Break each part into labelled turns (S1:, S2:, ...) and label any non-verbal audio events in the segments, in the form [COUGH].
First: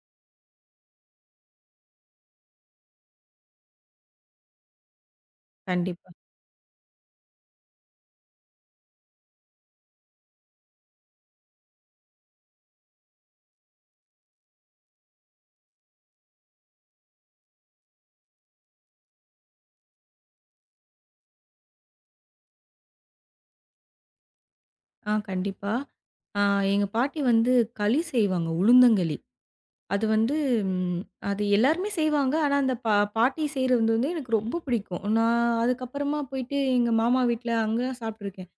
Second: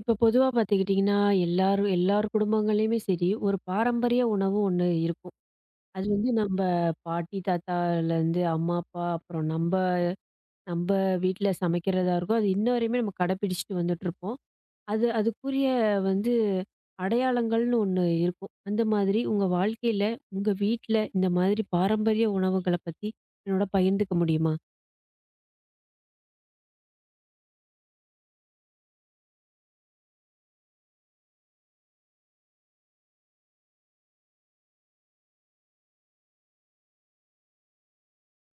S1: இப்ப பொதுவா பார்த்துக்கிட்டிங்கன்னா, எல்லாரும் எல்லார் குடும்பங்கள்லயுமே சரி, ஒரு பாரம்பரிய உணவு ஒண்ணு இருக்கும். அது
S2: கண்டிப்பா.
S1: வந்து நம்ப பாட்டி, தாத்தாலருந்து அம்மா, அப்பா அப்புறம் நம்ப நம்ப வீட்ல சமைக்கிறதா இருக்கும். அது இன்ன வரையுமே நம்ம கடைப்பிடிச்சுட்டு வந்துட்டுருப்போம். அதுக்குரிய வந்து அடையாளங்கள்னு ஒண்ணு இருக்கும். அந்த மாதிரி உங்க வாழ்க்கையில, உங்க வீட்ல இந்த மாதிரி பாரம்பரிய உணவுகள பத்தி என்னோட பகிர்ந்துக்க முடியுமா?
S2: கண்டிப்பா. ஆ எங்க பாட்டி வந்து களி செய்வாங்க. உளுந்தங்களி. அது வந்து ம் அது எல்லாருமே செய்வாங்க. ஆனா, அந்த பாட்டி செய்றது வந்து எனக்கு ரொம்ப பிடிக்கும். நான் அதுக்கப்புறமா போயிட்டு எங்க மாமா வீட்ல அங்க சாப்பிட்டுருக்கேன்.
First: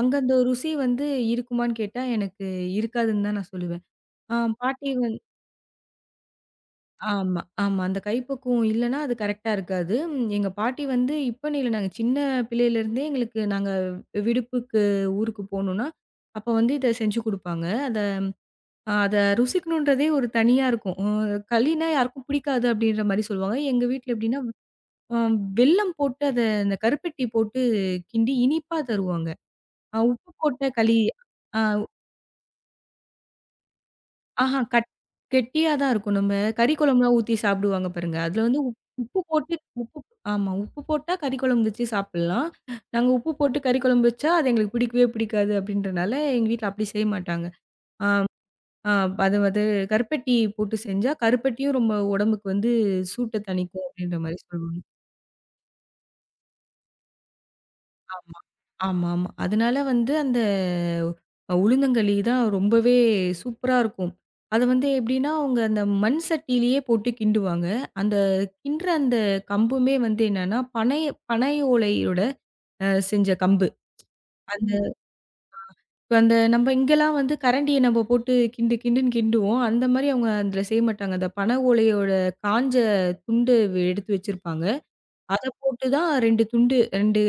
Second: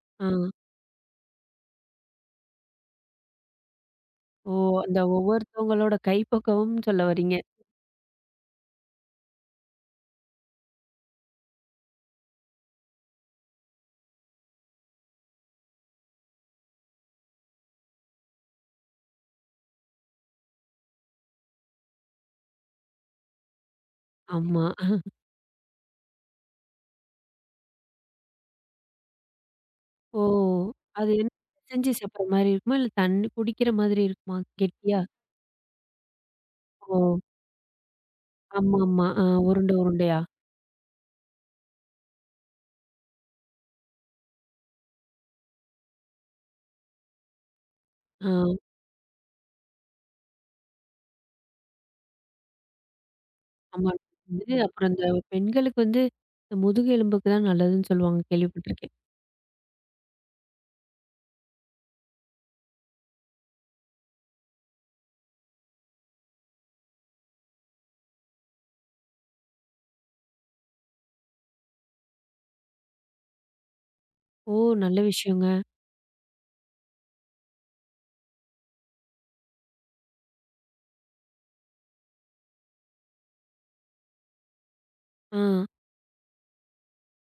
S2: அங்க
S1: ஆ.
S2: அந்த ருசி வந்து இருக்குமான்னு கேட்டா, எனக்கு இருக்காதுன்னு தான் நான் சொல்லுவேன். ஆ
S1: ஓ!
S2: பாட்டி
S1: அந்த
S2: வந்
S1: ஒவ்வொருத்தவங்களோட கைப்பக்குவம்னு சொல்ல வர்றீங்க.
S2: ஆமா, ஆமா. அந்த கைப்பக்குவம் இல்லன்னா அது கரெக்ட்டா இருக்காது. எங்க பாட்டி வந்து இப்பன்னு இல்ல. நாங்க சின்ன பிள்ளையிலேருந்தே எங்களுக்கு நாங்க விடுப்புக்கு ஊருக்கு போணும்னா, அப்ப வந்து இத செஞ்சு குடுப்பாங்க. அத ருசிக்கணுன்றதே ஒரு தனியா இருக்கும். களின்னா யாருக்கும் பிடிக்காது அப்படின்ற மாரி சொல்லுவாங்க. எங்க வீட்ல எப்படின்னா,
S1: ஆமா.
S2: அ வெல்லம் போட்டு அத அந்த கருப்பட்டி போட்டு கிண்டி இனிப்பா தருவாங்க.
S1: ஓ!
S2: உப்பு போட்ட களி.
S1: அது என்ன
S2: அ
S1: பிசைஞ்சு சாப்பிடுற மாரி இருக்குமா? இல்ல தண்ணி குடிக்கிற மாதிரி இருக்குமா?
S2: ஆஹா கட்
S1: கெட்டியா?
S2: கெட்டியா தான் இருக்கும். நம்ம கறி
S1: ஓ!
S2: குழம்புலாம் ஊத்தி சாப்பிடுவாங்க பாருங்க. அதுல வந்து
S1: ஆமாமா.
S2: உப்பு
S1: ஆ
S2: போட்டு.
S1: உருண்டை
S2: உப்பு
S1: உருண்டையா?
S2: ஆமா. உப்பு போட்டா கறி குழம்பு வச்சு சாப்பிடலாம். நாங்க உப்பு போட்டு கறி குழம்பு வச்சா, அது எங்களுக்கு பிடிக்கவே பிடிக்காது அப்படின்றனால, எங்க வீட்ல அப்படி செய்ய மாட்டாங்க.
S1: ஆ
S2: ஆ அது வந்து கருப்பட்டி போட்டு செஞ்சா, கருப்பட்டியும் ரொம்ப உடம்புக்கு வந்து சூட்ட தணிக்கும்
S1: ஆமா.
S2: அப்படின்ற மாரி
S1: இது
S2: சொல்லுவாங்க.
S1: அப்புறம் இந்த பெண்களுக்கு வந்து இந்த முதுகு எலும்புக்கு தான் நல்லதுன்னு சொல்லுவாங்க
S2: ஆமா.
S1: கேள்விப்பட்டுருக்கேன்.
S2: ஆமாமா. அதனால வந்து அந்த உளுந்தங்களி தான் ரொம்பவே சூப்பரா இருக்கும். அது வந்து எப்படின்னா, அவங்க அந்த மண் சட்டியிலேயே போட்டு கிண்டுவாங்க. அந்த கிண்டுற அந்த கம்புமே வந்து என்னன்னா, பனை பனை ஓலையோட செஞ்ச கம்பு.
S1: ஓ! நல்ல விஷயங்க.
S2: இப்ப அந்த நம்ம இங்கெல்லாம் வந்து கரண்டிய நம்ம போட்டு கிண்டு கிண்டுன்னு கிண்டுவோம். அந்த மாரி அவங்க அதுல செய்ய மாட்டாங்க. அந்த பனை ஓலையோட காஞ்ச துண்டு எடுத்து வச்சிருப்பாங்க.
S1: ஆ
S2: அத போட்டு தான் 2 துண்டு 2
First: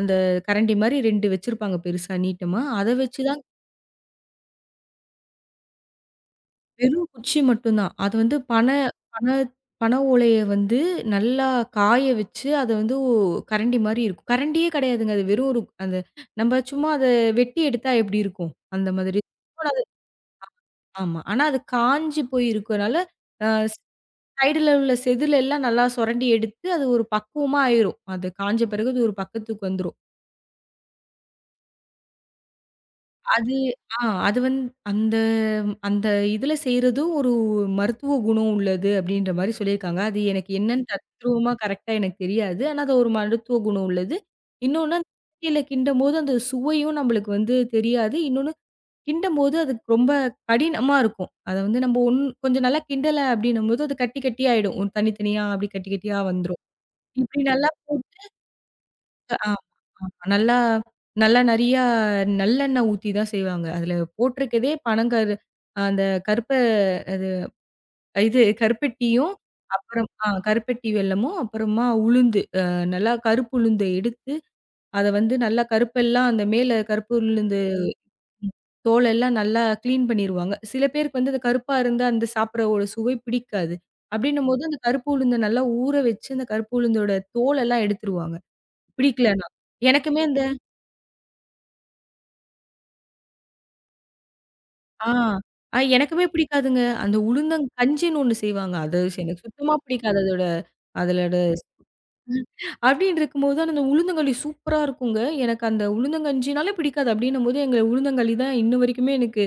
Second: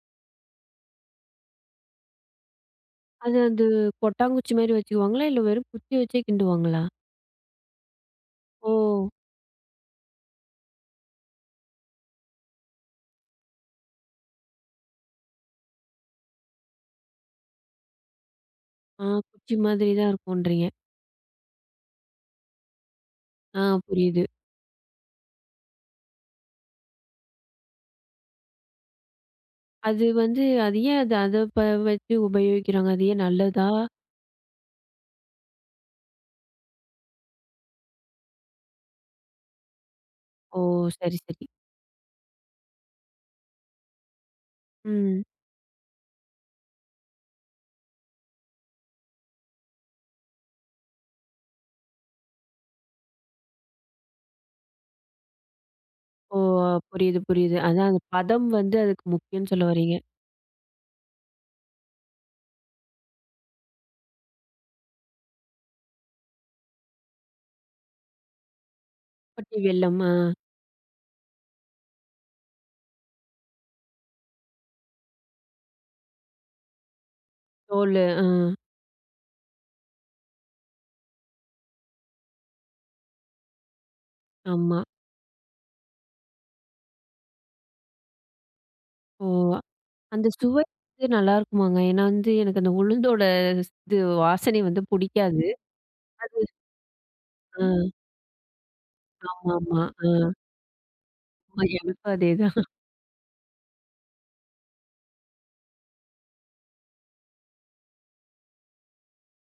S2: அந்த கரண்டி மாரி 2 வச்சிருப்பாங்க பெருசா நீட்டமா. அத வச்சு
S1: அது
S2: தான்.
S1: அந்த கொட்டாங்குச்சி மாரி வச்சுக்குவாங்களா? இல்ல வெறும் குச்சி வச்சே கிண்டுவாங்களா?
S2: வெறும் குச்சி மட்டும் தான். அது வந்து
S1: ஓ!
S2: பனை பனை பனை ஓலைய வந்து நல்லா காய வச்சு அத வந்து கரண்டி மாரி இருக்கும். கரண்டியே கிடையாதுங்க. அது வெறும் ஒரு அந்த நம்ம சும்மா அத வெட்டி எடுத்தா எப்படி இருக்கும்? அந்த
S1: ஆ
S2: மாதிரி.
S1: குச்சி மாதிரி தான் இருக்கும்ன்றீங்க.
S2: ஆமா. ஆனா அது காஞ்சு போய் இருக்கனால, அ
S1: ஆ புரியுது.
S2: சைடுல உள்ள செதில் எல்லாம் நல்லா சுரண்டி எடுத்து, அது ஒரு பக்குவமா ஆயிரும். அது காஞ்ச பிறகு அது ஒரு பக்கத்துக்கு வந்துரும்.
S1: அது வந்து அது ஏன் அது அத ப வச்சு உபயோகிக்கிறாங்க? அது ஏன்
S2: அது
S1: நல்லதா?
S2: ஆ அது வந்து அந்த அந்த இதுல செய்றதும் ஒரு மருத்துவ குணம் உள்ளது அப்படின்ற மாரி சொல்லியிருக்காங்க. அது எனக்கு
S1: ஓ!
S2: என்னன்னு
S1: சரி, சரி.
S2: தத்ரூவமா கரெக்ட்டா எனக்கு தெரியாது. ஆனா அது ஒரு மருத்துவ குணம் உள்ளது. இன்னொன்னு,
S1: ம்.
S2: மிக்ஸில கிண்டும்போது அந்த சுவையும் நம்மளுக்கு வந்து தெரியாது. இன்னொன்னு கிண்டும்போது அதுக்கு ரொம்ப கடினமா இருக்கும். அத வந்து நம்ம கொஞ்சம் நல்லா கிண்டல அப்டின்னும்போது அது கட்டி கட்டியா ஆயிடும். ஒரு தனித்தனியா அப்டி கட்டி கட்டியா
S1: ஓ!
S2: வந்துரும்.
S1: புரியுது,
S2: இப்டி
S1: புரியுது.
S2: நல்லா
S1: அதான் அந்த
S2: போட்டு
S1: பதம் வந்து அதுக்கு முக்கியம்னு
S2: ஆமா,
S1: சொல்ல வர்றீங்க.
S2: ஆமா. நல்லா நல்லா நெறையா நல்லெண்ணெய் ஊத்தி தான் செய்வாங்க. அதுல போட்டிருக்கதே பனங்கரு அந்த கருப்ப அது இது கருப்பட்டியும்,
S1: பட்டி வெல்லம்.
S2: அப்புறம்
S1: ஆ.
S2: கருப்பட்டி வெல்லமும், அப்புறமா உளுந்து நல்லா கருப்பு உளுந்த எடுத்து, அத வந்து நல்லா கருப்பெல்லாம் அந்த மேல கருப்பு உளுந்து.
S1: தோலு. ஆ.
S2: ம். தோலெல்லாம் நல்லா கிளீன் பண்ணிருவாங்க. சில பேருக்கு வந்து அந்த கருப்பா இருந்தா அந்த சாப்பிடுற ஒரு சுவை பிடிக்காது. அப்படின்னும்போது அந்த
S1: ஆமா.
S2: கருப்பு உளுந்த நல்லா ஊற வச்சு அந்த கருப்பு உளுந்தோட தோலெல்லாம் எடுத்துருவாங்க,
S1: ஓ!
S2: பிடிக்கலன்னா. எனக்குமே
S1: அந்த
S2: அந்த
S1: சுவை வந்து நல்லாருக்குமாங்க. ஏன்னா வந்து எனக்கு அந்த உளுந்தோட இது வாசனை வந்து
S2: ஆ,
S1: புடிக்காது.
S2: ஆ எனக்குமே பிடிக்காதுங்க. அந்த
S1: ஆ.
S2: உளுந்தங்கஞ்சின்னு ஒண்ணு செய்வாங்க. அது எனக்கு சுத்தமா
S1: ஆமாமா. ஆ.
S2: பிடிக்காது அதோட. அதோட
S1: ஆமா எனக்கும் அதேதான்.
S2: அப்படின்னு இருக்கும்போது தான் அந்த உளுந்தங்களி சூப்பரா இருக்குங்க. எனக்கு அந்த உளுந்தங்கஞ்சினாலே பிடிக்காது. அப்படின்னும்போது எங்க உளுந்தங்களி தான் இன்ன வரைக்குமே எனக்கு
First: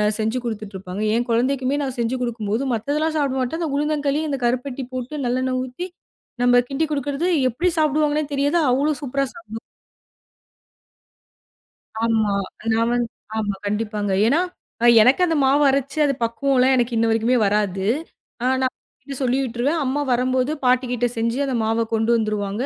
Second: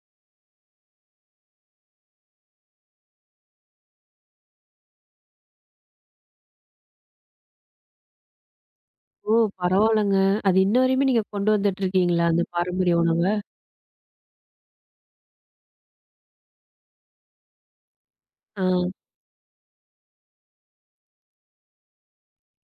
S2: செஞ்சு குடுத்துட்டுருப்பாங்க. என் குழந்தைக்குமே நான் செஞ்சு குடுக்கும்போது, மத்ததெல்லாம் சாப்பிட மாட்டேன். அந்த உளுந்தங்களி, அந்த கருப்பட்டி போட்டு நல்லெண்ணெய் ஊத்தி, நம்ம கிண்டி குடுக்குறது எப்படி சாப்பிடுவாங்கன்னே தெரியாது. அவ்ளோ சூப்பரா
S1: ஓ!
S2: சாப்பிடுவாங்க.
S1: பரவால்லங்க. அது இன்ன வரையுமே நீங்க கொண்டு வந்துட்டு இருக்கீங்களா?
S2: ஆமா.
S1: அந்த
S2: நான்
S1: பாரம்பரிய
S2: வந்து
S1: உணவ?
S2: ஆமா. கண்டிப்பாங்க. ஏன்னா, எனக்கு அந்த மாவு அரைச்சு அது பக்குவம்லாம் எனக்கு இன்ன வரைக்குமே வராது.
S1: ஆ.
S2: நான் அம்மாகிட்ட சொல்லி விட்டுருவேன். அம்மா வரம்போது பாட்டிகிட்ட செஞ்சு அந்த மாவ கொண்டு வந்துருவாங்க.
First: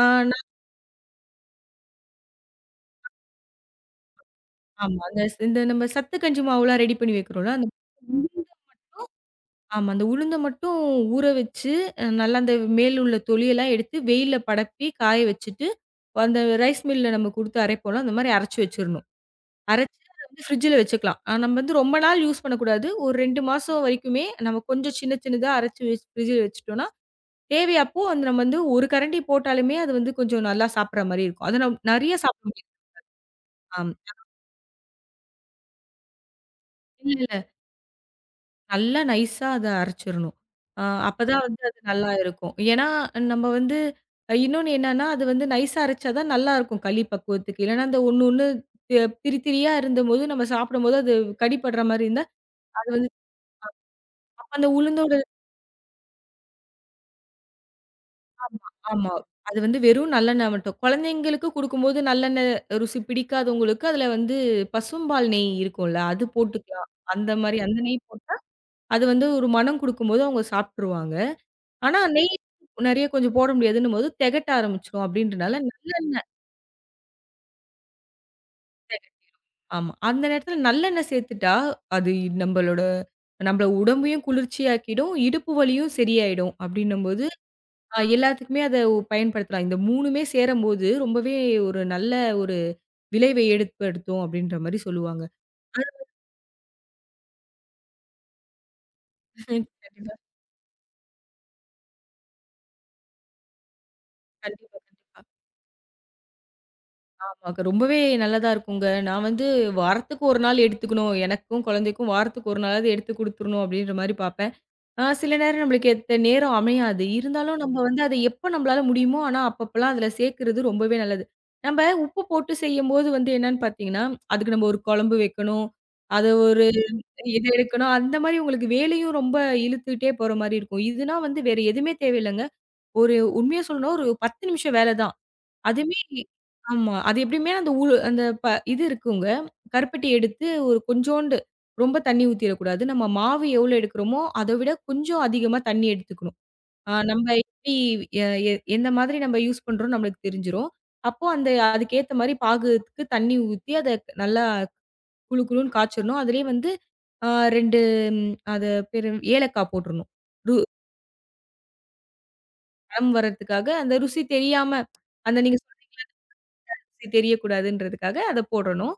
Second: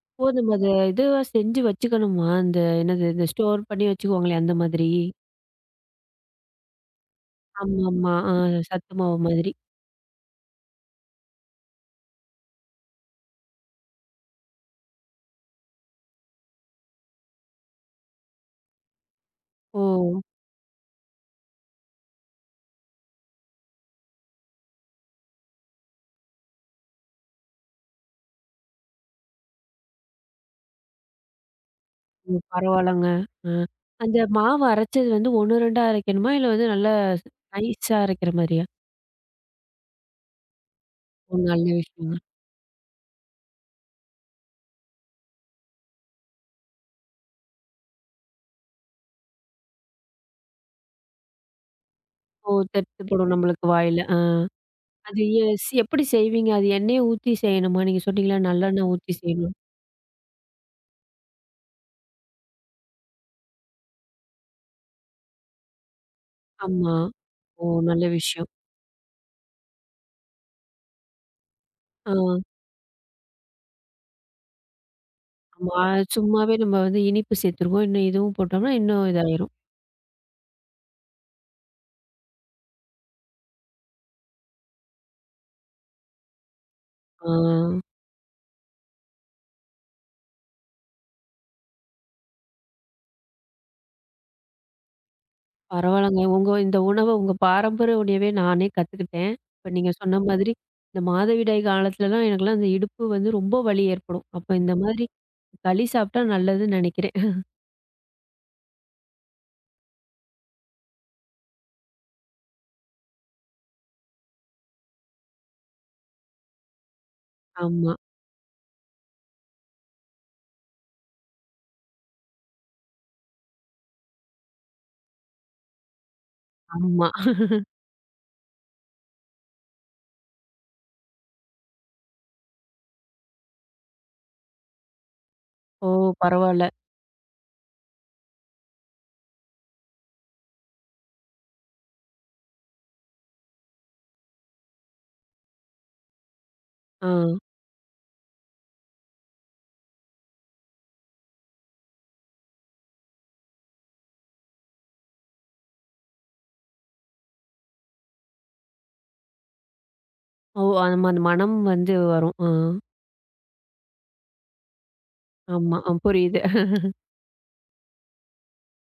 S2: அ
S1: ஓ! நம்ம அத இதுவா செஞ்சு வச்சுக்கணுமா? அந்த என்னது இந்த ஸ்டோர் பண்ணி வச்சுக்குவாங்களே அந்த மாதிரி?
S2: ஆமா. அந்த ஸ் இந்த நம்ம சத்து கஞ்சி மாவுலாம் ரெடி பண்ணி வைக்கிறோம்ல. அந்த
S1: ஆமாமா. ஆ.
S2: உளுந்து
S1: சத்து மாவு மாதிரி.
S2: ஆமா. அந்த உளுந்த மட்டும் ஊற வச்சு, நல்லா அந்த மேல் உள்ள தொலியெல்லாம் எடுத்து வெயில்ல படப்பி காய வச்சுட்டு, அந்த ரைஸ் மில்ல நம்ம குடுத்து அரைப்போம்ல, அந்த மாரி அரைச்சு வச்சுரணும்.
S1: ஓ!
S2: அரைச்சு அத வந்து ஃப்ரிட்ஜ்ல வச்சுக்கலாம். நம்ம வந்து ரொம்ப நாள் யூஸ் பண்ணக்கூடாது. ஒரு 2 மாசம் வரைக்குமே நம்ம கொஞ்சம் சின்ன சின்னதா அரைச்சு ஃப்ரிட்ஜ்ல வச்சுட்டோம்னா, தேவை அப்போ அந்த நம்ம வந்து ஒரு கரண்டி போட்டாலுமே அது வந்து கொஞ்சம் நல்லா சாப்பிடுற மாரி இருக்கும். அது நெறைய
S1: ம்.
S2: சாப்பிட முடியாது.
S1: பரவால்லங்க. அ.
S2: ஆம்.
S1: அந்த மாவு அரைச்சது வந்து 1, 2ஆ அரைக்கணுமா? இல்ல வந்து நல்லா
S2: இல்ல.
S1: நைஸா அரைக்கிற மாரியா?
S2: நல்லா நைஸா அத அரைச்சிரணும். அ
S1: ஒரு
S2: அப்பதான் வந்து
S1: நல்ல
S2: அது நல்லா
S1: விஷயங்க.
S2: இருக்கும். ஏன்னா, நம்ம வந்து இன்னொன்னு என்னன்னா, அது வந்து நைஸா அரைச்சா தான் நல்லாருக்கும் களி பக்குவத்துக்கு. இல்லன்னா அந்த ஒண்ணு ஒண்ணு அ திரி திரியா இருந்தபோது நம்ம சாப்பிடும்போது அது கடிப்படுற மாரி இருந்தா,
S1: ஓ!
S2: அது
S1: தெறித்து
S2: வந்து
S1: படும் நம்மளுக்கு வாயில. ஆ.
S2: அப்ப அந்த உளுந்தோட
S1: அது எ ஸ் எப்படி செய்வீங்க? அது எண்ணெய ஊத்தி செய்யணுமா? நீங்க சொன்னீங்கல்ல நல்லெண்ணெய்
S2: ஆமா.
S1: ஊத்தி செய்யணும்.
S2: அது வந்து வெறும் நல்லெண்ணெய் மட்டும். குழந்தைங்களுக்கு குடுக்கும்போது நல்லெண்ணெய் ருசி பிடிக்காதவங்களுக்கு, அதுல வந்து பசும்பால் நெய் இருக்கும்ல, அது போட்டுக்கலாம்.
S1: ஆமா.
S2: அந்த மாரி
S1: ஓ!
S2: அந்த நெய்
S1: நல்ல
S2: போட்டா,
S1: விஷயம்.
S2: அது வந்து ஒரு மனம் குடுக்கும்போது அவங்க சாப்ட்டுருவாங்க. ஆனா
S1: ஆ.
S2: நெறைய கொஞ்சம் போட முடியாதுன்னும்போது தெகட்ட ஆரம்பிச்சுரும் அப்டின்றனால
S1: ஆமா.
S2: நல்லெண்ணெய்
S1: சும்மாவே நம்ம வந்து இனிப்பு சேர்த்துருவோம். இன்னும் இதுவும் போட்டோம்னா, இன்னும் இதாயிரும்.
S2: ஆமா. அந்த நேரத்துல நல்லெண்ணெய் சேர்த்துட்டா, அது நம்மளோட நம்மள உடம்பையும் குளிர்ச்சியாக்கிடும், இடுப்பு வலியும் சரியாயிடும் அப்டின்னும்போது,
S1: ஆ.
S2: எல்லாத்துக்குமே அத பயன்படுத்தலாம். இந்த 3மே சேரும்போது ரொம்பவே ஒரு நல்ல ஒரு விளைவை ஏற்படுத்தும் அப்டின்ற மாரி சொல்லுவாங்க.
S1: பரவால்லங்க. உங்க இந்த உணவ உங்க பாரம்பரிய உணவே நானே கத்துக்கிட்டேன்.
S2: [LAUGHS] ஹம்,
S1: இப்ப நீங்க சொன்ன மாதிரி, இந்த மாதவிடாய் காலத்துலலாம் எனக்கெல்லாம் அந்த இடுப்பு வந்து ரொம்ப வலி ஏற்படும். அப்ப இந்த மாதிரி
S2: கண்டிப்பா.
S1: களி சாப்பிட்டா நல்லதுன்னு நெனைக்கிறேன்.
S2: ஆமாங்க. ரொம்பவே நல்லதா இருக்குங்க. நான் வந்து வாரத்துக்கு 1 நாள் எடுத்துக்கணும். எனக்கும் குழந்தைக்கும் வாரத்துக்கு 1 நாளாவது எடுத்து குடுத்துரணும் அப்டின்ற மாரி பார்ப்பேன். சில நேரம் நம்மளுக்கு ஏத்த நேரம் அமையாது. இருந்தாலும் நம்ம
S1: ஆமா,
S2: வந்து அத எப்ப நம்மளால முடியுமோ, ஆனா அப்பப்பலாம் அதுல சேர்க்கிறது ரொம்பவே நல்லது. நம்ப உப்பு போட்டு செய்யும்போது வந்து என்னன்னு பார்த்தீங்கன்னா, அதுக்கு நம்ம ஒரு குழம்பு வைக்கணும். அத ஒரு
S1: ஆமா.
S2: இது எடுக்கணும். அந்த மாரி உங்களுக்கு வேலையும் ரொம்ப இழுத்துட்டே போற மாரி இருக்கும். இதுனா வந்து வேற எதுவுமே தேவையில்லங்க. ஒரு உண்மைய சொல்லணும்னா ஒரு 10 நிமிஷம் வேல தான்.
S1: ஓ!
S2: அதுமே
S1: பரவால்ல.
S2: ஆமா. அது எப்படியுமே அந்த ஊ அந்த ப இது இருக்குங்க. கருப்பட்டி எடுத்து ஒரு கொஞ்சோண்டு ரொம்ப தண்ணி ஊத்திறக்கூடாது. நம்ம மாவு எவ்வளோ எடுக்கிறோமோ, அத விட கொஞ்சம் அதிகமா தண்ணி எடுத்துக்கணும். அ
S1: ஆ.
S2: நம்ம எப்படி எ எ எந்த மாதிரி நம்ம யூஸ் பண்றோம்னு நம்மளுக்கு தெரிஞ்சிரும். அப்போ அந்த அதுக்கேத்த மாரி பாகுக்கு தண்ணி ஊத்தி, அத நல்லா குளு குளுன்னு காய்ச்சணும். அதிலயே வந்து அ 2 அது பேரு ஏலக்காய் போட்டுறணும். ரு
S1: ஓ! ஆமா அந்த மனம் வந்து வரும். ஆ.
S2: மணம் வர்றதுக்காக அந்த ருசி தெரியாம அந்த நீங்க
S1: ஆமா. அ புரியுது.
S2: தெரியக்கூடாதுன்றதுக்காக அத போடணும்.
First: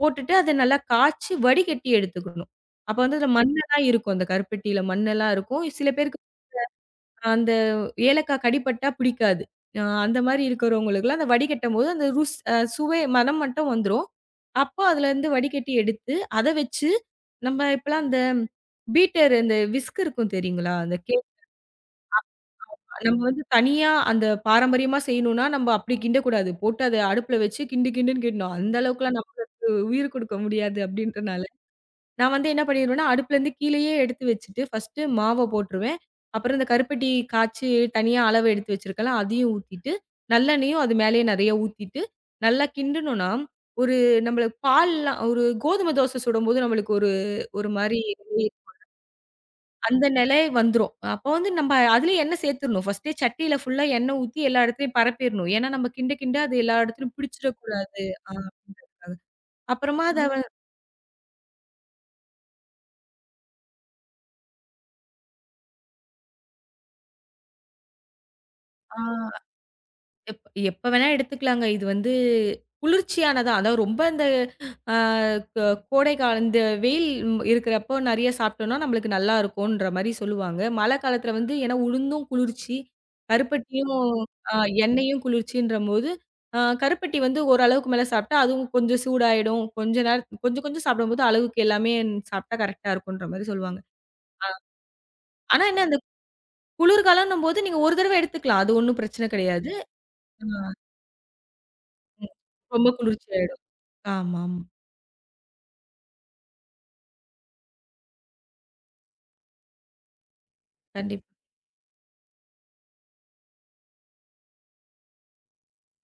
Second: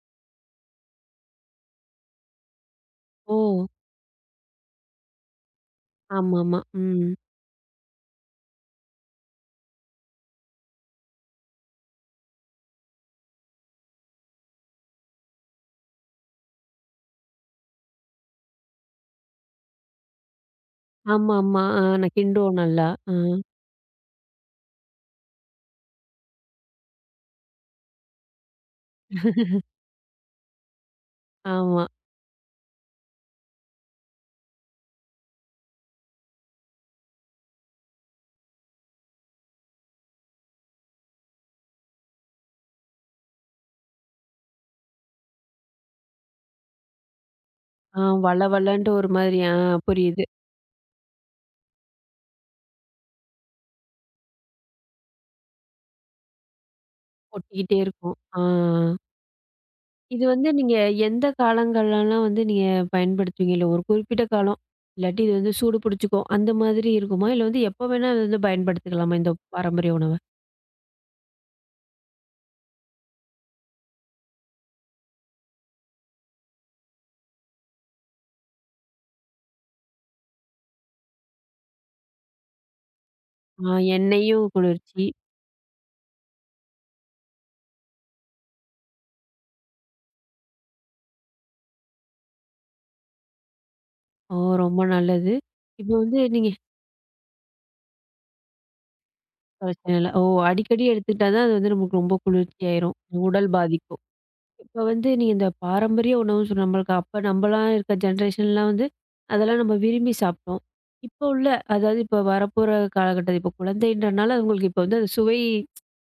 S2: போட்டுட்டு அத நல்லா காய்ச்சி வடிகட்டி எடுத்துக்கணும். அப்ப வந்து அதுல
S1: ஓ!
S2: மண்ணெல்லாம் இருக்கும். அந்த கருப்பட்டியில மண்ணெல்லாம் இருக்கும். சில பேருக்கு
S1: ஆமாமா. ம்.
S2: அந்த ஏலக்காய் கடிப்பட்டா பிடிக்காது. அந்த மாரி இருக்கிறவங்களுக்குலாம் அந்த வடிகட்டும்போது அந்த ருஸ் அ சுவை மனம் மட்டும் வந்துரும். அப்போ அதுலருந்து வடிகட்டி எடுத்து, அத வச்சு நம்ம இப்பலாம் அந்த பீட்டர் இந்த விஸ்க் இருக்கும் தெரியுங்களா? அந்த கே
S1: ஆமாமா. ஆ நான் கிண்டுவோம் நல்லா. ஆ.
S2: நம்ம வந்து தனியா அந்த பாரம்பரியமா செய்யணும்னா, நம்ம அப்படி கிண்டக்கூடாது. போட்டு அத அடுப்புல வச்சு கிண்டு கிண்டுன்னு கிண்டணும். அந்த அளவுக்குலாம் நம்மளுக்கு உயிர் குடுக்க முடியாது அப்படின்றனால,
S1: ஆமா.
S2: நான் வந்து என்ன பண்ணிருவேன்னா, அடுப்புலேருந்து கீழேயே எடுத்து வச்சுட்டு, ஃபர்ஸ்ட்டு மாவ போட்டுருவேன். அப்புறம் இந்த கருப்பட்டி காய்ச்சி தனியா அளவு எடுத்து வச்சிருக்கல, அதையும் ஊத்திட்டு, நல்லெண்ணெயும் அது மேலேயே நெறைய ஊத்திட்டு, நல்லா கிண்டுனோம்னா, ஒரு நம்மளுக்கு பால்லாம் ஒரு கோதுமை தோசை சுடும்போது நம்மளுக்கு ஒரு ஒரு மாரி
S1: ஆ வழ வழன்ட்டு ஒரு மாரி ஆ
S2: அந்த
S1: புரியுது.
S2: நிலை வந்துரும். அப்போ வந்து நம்ம அதுலயும் எண்ணெய் சேர்த்துரணும். ஃபர்ஸ்ட்டே சட்டியில ஃபுல்லா எண்ணெய் ஊத்தி எல்லா இடத்துலயும் பரப்பிரணும். ஏன்னா, நம்ம கிண்ட கிண்ட அது எல்லா இடத்துலயும்
S1: ஒட்டிக்கிட்டே
S2: பிடிச்சிடக்கூடாது.
S1: இருக்கும்.
S2: ஆ
S1: ஆ.
S2: அப்புறமா அத
S1: இது
S2: வ
S1: வந்து நீங்க எந்த காலங்கள்லலாம் வந்து நீங்க பயன்படுத்துவீங்க? இல்ல ஒரு குறிப்பிட்ட காலம், இல்லாட்டி இது வந்து சூடு பிடிச்சுக்கும் அந்த மாதிரி இருக்குமா? இல்ல வந்து எப்ப வேணா அது வந்து பயன்படுத்திக்கலாமா இந்த
S2: ஆ.
S1: பாரம்பரிய உணவ?
S2: எப் எப்ப வேணா எடுத்துக்கலாங்க. இது வந்து குளிர்ச்சியானதா, அதாவது ரொம்ப இந்த அ க கோடை காலம் இந்த வெயில் இருக்கிறப்போ நெறைய சாப்பிட்டோம்னா, நம்மளுக்கு நல்லா இருக்கும்ன்ற மாரி சொல்லுவாங்க. மழை காலத்துல வந்து ஏன்னா உளுந்தும் குளிர்ச்சி,
S1: ஆ
S2: கருப்பட்டியும்
S1: எண்ணெயும்
S2: அ
S1: குளிர்ச்சி.
S2: எண்ணெயும் குளிர்ச்சின்றபோது, கருப்பட்டி வந்து ஓரளவுக்கு மேல சாப்பிட்டா, அதுவும் கொஞ்சம் சூடாயிடும். கொஞ்ச நேரம் கொஞ்சம் கொஞ்சம் சாப்பிடும்போது அளவுக்கு எல்லாமே சாப்பிட்டா கரெக்ட்டா இருக்குன்ற மாரி சொல்லுவாங்க.
S1: ஓ! ரொம்ப நல்லது.
S2: ஆனா என்ன
S1: இப்போ
S2: அந்த
S1: வந்து நீங்க
S2: குளிர்காலம்ன்னும்போது நீங்க ஒரு தடவை எடுத்துக்கலாம். அது ஒண்ணும் பிரச்சனை கிடையாது.
S1: பிரச்சனை இல்ல. ஓ!
S2: அ
S1: அடிக்கடி எடுத்துக்கிட்டா தான் அது வந்து நமக்கு ரொம்ப
S2: ம்.
S1: குளிர்ச்சி
S2: ரொம்ப
S1: ஆயிரும்.
S2: குளிர்ச்சியா
S1: உடல் பாதிக்கும்.
S2: ஆமாம்.
S1: இப்ப வந்து நீ இந்த பாரம்பரிய உணவுன்னு சொன்ன நம்மளுக்கு அப்ப நம்மலாம் இருக்க ஜென்ரேஷன்லாம் வந்து, அதெல்லாம் நம்ம விரும்பி சாப்பிட்டோம். இப்போ
S2: கண்டிப்பா,
S1: உள்ள அதாவது இப்போ வரப்போற காலகட்டம் இப்போ குழந்தைன்றனால அவங்களுக்கு இப்போ வந்து அது சுவை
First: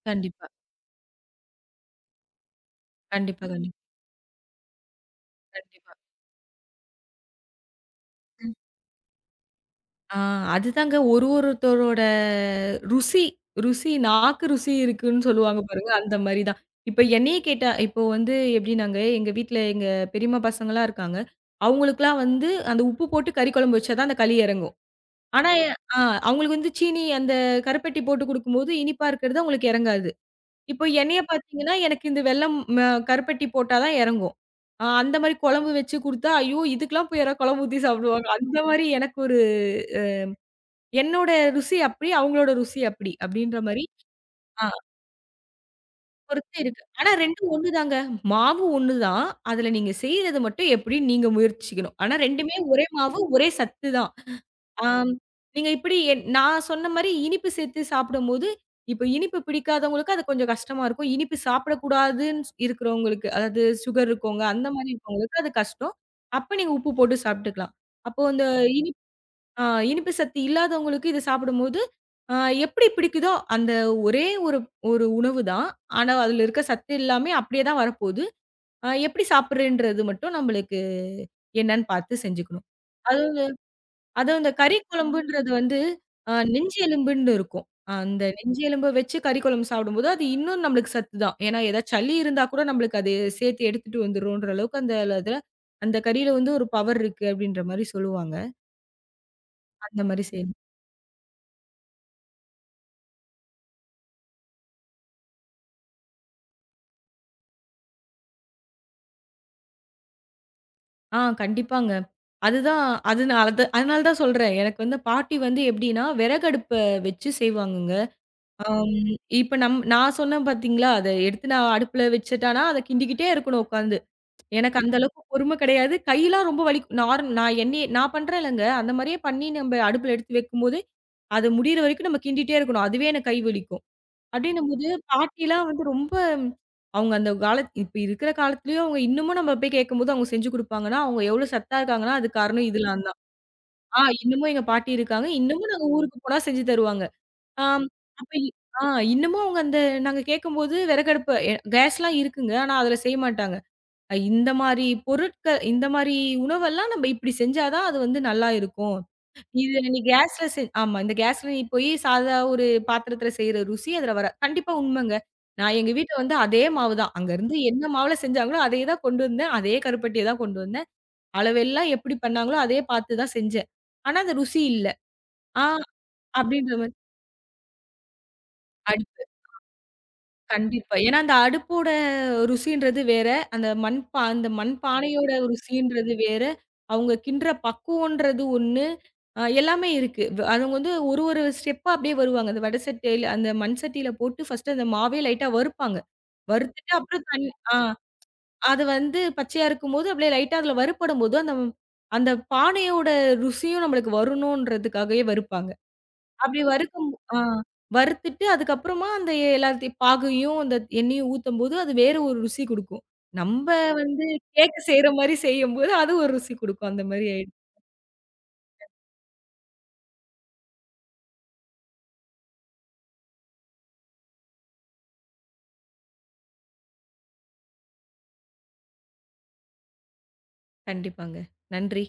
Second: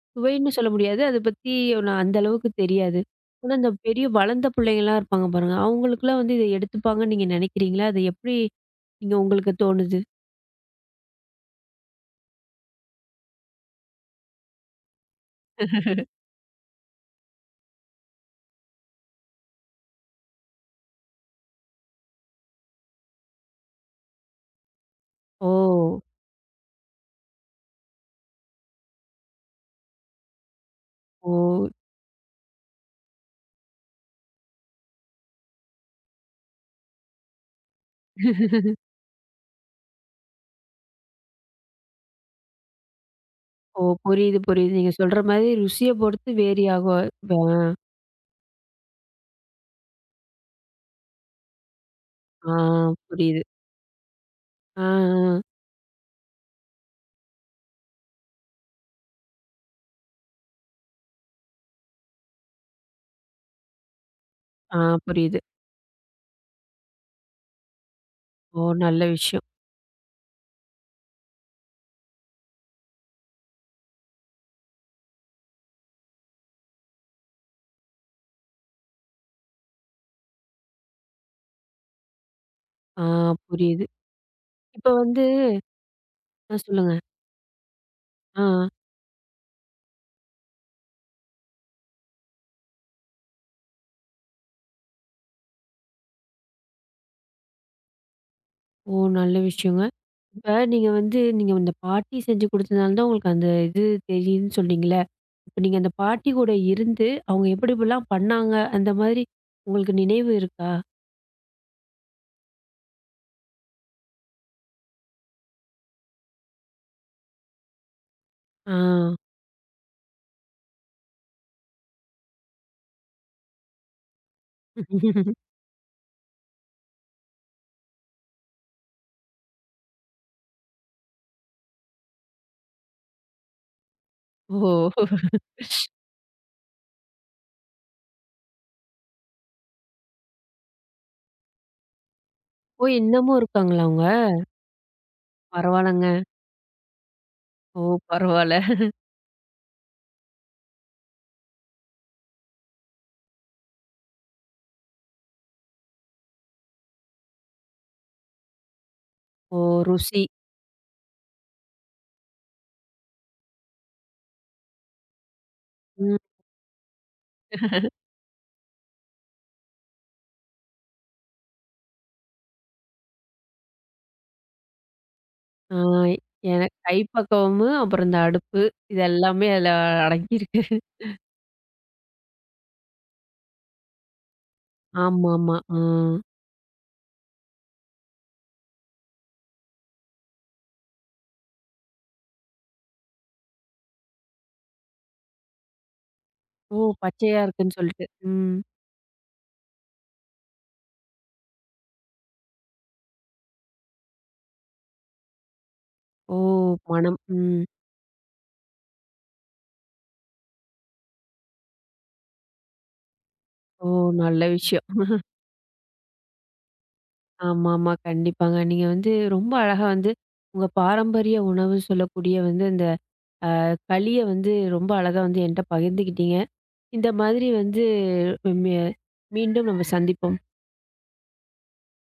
S2: கண்டிப்பா,
S1: சுவைன்னு சொல்ல முடியாது. அத பத்தி நான் அந்த அளவுக்கு தெரியாது.
S2: கண்டிப்பா,
S1: ஆனா இந்த
S2: கண்டிப்பா,
S1: பெரிய வளர்ந்த பிள்ளைங்கலாம் இருப்பாங்க பாருங்க.
S2: கண்டிப்பா.
S1: அவங்களுக்குலாம் வந்து இத எடுத்துப்பாங்கன்னு நீங்க நினைக்கிறீங்களா? அது எப்படி
S2: ம்.
S1: நீங்க உங்களுக்கு தோணுது?
S2: ஆ அதுதாங்க ஒரு ஒருத்தரோட ருசி ருசி நாக்கு ருசி இருக்குன்னு சொல்லுவாங்க பாருங்க, அந்த மாரி தான். இப்ப என்னையே கேட்டா இப்போ வந்து எப்படின்னாங்க, எங்க வீட்ல எங்க பெரியம்மா பசங்கலாம் இருக்காங்க. அவங்களுக்குலாம் வந்து அந்த உப்பு போட்டு கறி குழம்பு வச்சா தான் அந்த களி இறங்கும்.
S1: ஓ!
S2: ஆனா, ஆ அவங்களுக்கு வந்து சீனி அந்த கருப்பட்டி போட்டு குடுக்கும்போது இனிப்பா இருக்கிறது அவங்களுக்கு இறங்காது. இப்போ என்னைய
S1: ஓ!
S2: பார்த்தீங்கன்னா, எனக்கு இந்த வெள்ளம் ம கருப்பட்டி போட்டா தான் இறங்கும். அந்த மாரி குழம்பு வச்சு குடுத்தா, ஐயோ! இதுக்கெல்லாம் போய் யாராவது குழம்பு ஊத்தி சாப்பிடுவாங்க. அந்த மாரி எனக்கு ஒரு அ என்னோட ருசி அப்படி, அவங்களோட ருசி அப்படி, அப்படின்ற மாரி
S1: ஓ! புரியுது,
S2: அ
S1: புரியுது. நீங்க சொல்ற மாதிரி ருசிய பொறுத்து
S2: பொறுத்து
S1: வேரி
S2: இருக்கு. ஆனா
S1: ஆகும். ஆ,
S2: 2ம் ஒண்ணு தாங்க. மாவு ஒண்ணு தான். அதுல நீங்க செய்றது மட்டும் எப்படின்னு நீங்க முயற்சிக்கணும். ஆனா
S1: ஆ
S2: 2மே ஒரே மாவு,
S1: புரியுது.
S2: ஒரே சத்து தான்.
S1: ஆ,
S2: ஆம்.
S1: ஆ.
S2: நீங்க இப்பிடி நான் சொன்ன மாரி இனிப்பு சேர்த்து சாப்பிடும்போது, இப்ப இனிப்பு பிடிக்காதவங்களுக்கு அது கொஞ்சம் கஷ்டமா இருக்கும். இனிப்பு சாப்பிடக்கூடாதுன்னு இருக்கிறவங்களுக்கு, அதாவது சுகர் இருக்கவங்க, அந்த
S1: ஆ
S2: மாரி
S1: புரியுது.
S2: இருக்கவங்களுக்கு அது கஷ்டம். அப்ப நீங்க உப்பு போட்டு சாப்பிட்டுக்கலாம். அப்போ அந்த
S1: ஓ!
S2: இனிப்
S1: நல்ல விஷயம்.
S2: ஆ இனிப்பு சத்து இல்லாதவங்களுக்கு இத சாப்பிடும்போது, ஆ எப்பிடி பிடிக்குதோ! அந்த ஒரே ஒரு ஒரு உணவு தான். ஆனா, அதுல இருக்க சத்து எல்லாமே அப்பிடியே தான் வரப்போது. எப்பிடி சாப்பிட்றேன்றது மட்டும் நம்மளுக்கு என்னன்னு பார்த்து செஞ்சுக்கணும்.
S1: ஆ
S2: அது
S1: புரியுது.
S2: அதுவும் இந்த கறி
S1: இப்ப வந்து
S2: குழம்புன்றது வந்து
S1: ஆ
S2: நெஞ்சு
S1: சொல்லுங்க.
S2: எலும்புன்னு இருக்கும். அந்த
S1: ஆ.
S2: நெஞ்சு எலும்ப வச்சு கறி குழம்பு சாப்பிடும்போது, அது இன்னும் நம்மளுக்கு சத்து தான். ஏன்னா, ஏதாவது சளி இருந்தா கூட நம்மளுக்கு அது சேர்த்து எடுத்துட்டு வந்துரும்ன்ற அளவுக்கு அந்த இதுல அந்த கறியில வந்து ஒரு பவர் இருக்கு அப்படின்ற மாரி சொல்லுவாங்க.
S1: ஓ! நல்ல விஷயங்க.
S2: அந்த மாரி
S1: இப்ப
S2: செய்யணும்.
S1: நீங்க வந்து நீங்க இந்த பாட்டி செஞ்சு குடுத்ததுனால தான் உங்களுக்கு அந்த இது தெரியுதுன்னு சொன்னீங்கல்ல. இப்ப நீங்க அந்த பாட்டி கூட இருந்து, அவங்க எப்படி எப்படிலாம் பண்ணாங்க, அந்த மாதிரி உங்களுக்கு நினைவு இருக்கா?
S2: கண்டிப்பாங்க. அதுதான் அதுனால தான் அதனால தான் சொல்றேன். எனக்கு வந்து பாட்டி வந்து எப்படின்னா, விறகடுப்ப வச்சு செய்வாங்கங்க.
S1: ஆ.
S2: அம் இப்ப நான் சொன்னேன் பார்த்தீங்களா, அத எடுத்து நான் அடுப்புல வச்சுட்டேன்னா, அத கிண்டிக்கிட்டே இருக்கணும் உட்காந்து. எனக்கு அந்த அளவுக்கு பொறுமை கிடையாது. கையெல்லாம் ரொம்ப வலிக்கும். நார் நான் என்னைய நான் பண்றேன்லங்க. அந்த மாரியே பண்ணி நம்ப அடுப்புல எடுத்து வைக்கும்போது, அது முடியிற வரைக்கும் நம்ம கிண்டிட்டே இருக்கணும். அதுவே எனக்கு கை வலிக்கும். அப்டின்னும்போது
S1: ஓ!
S2: பாட்டிலாம் வந்து ரொம்ப அவங்க அந்த காலத் இப்ப இருக்கிற காலத்துலயும் அவங்க இன்னமும் நம்ம போய் கேட்கும்போது அவங்க செஞ்சு குடுப்பாங்கன்னா, அவங்க எவ்ளோ சத்தா இருக்காங்கன்னா, அது காரணம்
S1: ஓ!
S2: இதெல்லாம் தான்.
S1: இன்னமும் இருக்காங்களா அவங்க?
S2: இன்னமும் எங்க பாட்டி இருக்காங்க. இன்னமும் நாங்க
S1: பரவால்லங்க.
S2: ஊருக்கு போனா செஞ்சு தருவாங்க.
S1: ஓ!
S2: ஆம். அப்ப இ
S1: பரவால்ல.
S2: ஆ இன்னமும் அவங்க அந்த நாங்க கேட்கும்போது விறகடுப்பு கேஸ்லாம் இருக்குங்க. ஆனா, அதுல செய்ய மாட்டாங்க. இந்த மாரி பொருட்கள் இந்த மாரி உணவெல்லாம் நம்ம இப்படி செஞ்சா தான் அது வந்து நல்லா இருக்கும்.
S1: ஓ!
S2: இது நீ
S1: ருசி.
S2: கேஸ்ல செ ஆமா. இந்த கேஸ்ல நீ போய் சாதா ஒரு பாத்திரத்தில செய்ற ருசி அதுல வராது. கண்டிப்பா உண்மைங்க. நான் எங்க வீட்ல
S1: ம்.
S2: வந்து அதே மாவு தான். அங்கருந்து என்ன மாவுல செஞ்சாங்களோ அதே தான் கொண்டு வந்தேன். அதே கருப்பட்டிய தான் கொண்டு வந்தேன். அளவெல்லாம் எப்படி பண்ணாங்களோ அதே பார்த்து தான் செஞ்சேன். ஆனா, அந்த ருசி இல்ல. ஆ
S1: ஆ
S2: அப்படின்ற
S1: எனக்கு
S2: மாரி.
S1: கை பக்குவமும், அப்புறம் இந்த அடுப்பு இது
S2: அடி
S1: எல்லாமே அதுல அடங்கியிருக்கு.
S2: கண்டிப்பா. ஏன்னா, அந்த அடுப்போட ருசின்றது வேற. அந்த மண் பானையோட
S1: ஆமாமா. ஆ.
S2: ருசின்றது வேற. அவங்க கிண்டுற பக்குவம்ன்றது ஒண்ணு. எல்லாமே இருக்கு. அவங்க வந்து ஒரு ஒரு ஸ்டெப்பா அப்படியே வருவாங்க. அந்த மண் சட்டியில போட்டு ஃபர்ஸ்ட்டு அந்த மாவே லைட்டா வறுப்பாங்க.
S1: ஓ!
S2: வறுத்துட்டு அப்புறம்
S1: பச்சையா
S2: தண்ணி.
S1: இருக்குன்னு சொல்லிட்டு. ம்.
S2: அது வந்து பச்சையா இருக்கும்போது அப்படியே லைட்டா அதில வறுபடும்போது, அந்த அந்த பானையோட ருசியும் நம்மளுக்கு வரணுன்றதுக்காகவே வறுப்பாங்க.
S1: ஓ!
S2: அப்படி வறுக்கும்
S1: மனம்.
S2: ஆ
S1: ம்.
S2: வறுத்துட்டு அதுக்கப்புறமா அந்த எல்லாத்தையும் பாகையும், அந்த எண்ணெயும் ஊத்தும்போது, அது வேற ஒரு ருசி குடுக்கும். நம்ப
S1: ஓ!
S2: வந்து
S1: நல்ல
S2: கேக்க
S1: விஷயம்.
S2: செய்ற மாரி செய்யும்போது, அது ஒரு ருசி குடுக்கும். அந்த மாரி ஆயிடும்.
S1: ஆமாமா. கண்டிப்பாங்க. நீங்க வந்து ரொம்ப அழகா வந்து உங்க பாரம்பரிய உணவு சொல்லக்கூடிய வந்து அந்த களிய வந்து ரொம்ப அழகா வந்து என்ட்ட பகிர்ந்துக்கிட்டீங்க. இந்த மாதிரி வந்து மீ மீண்டும் நம்ம சந்திப்போம்.
S2: கண்டிப்பாங்க. நன்றி.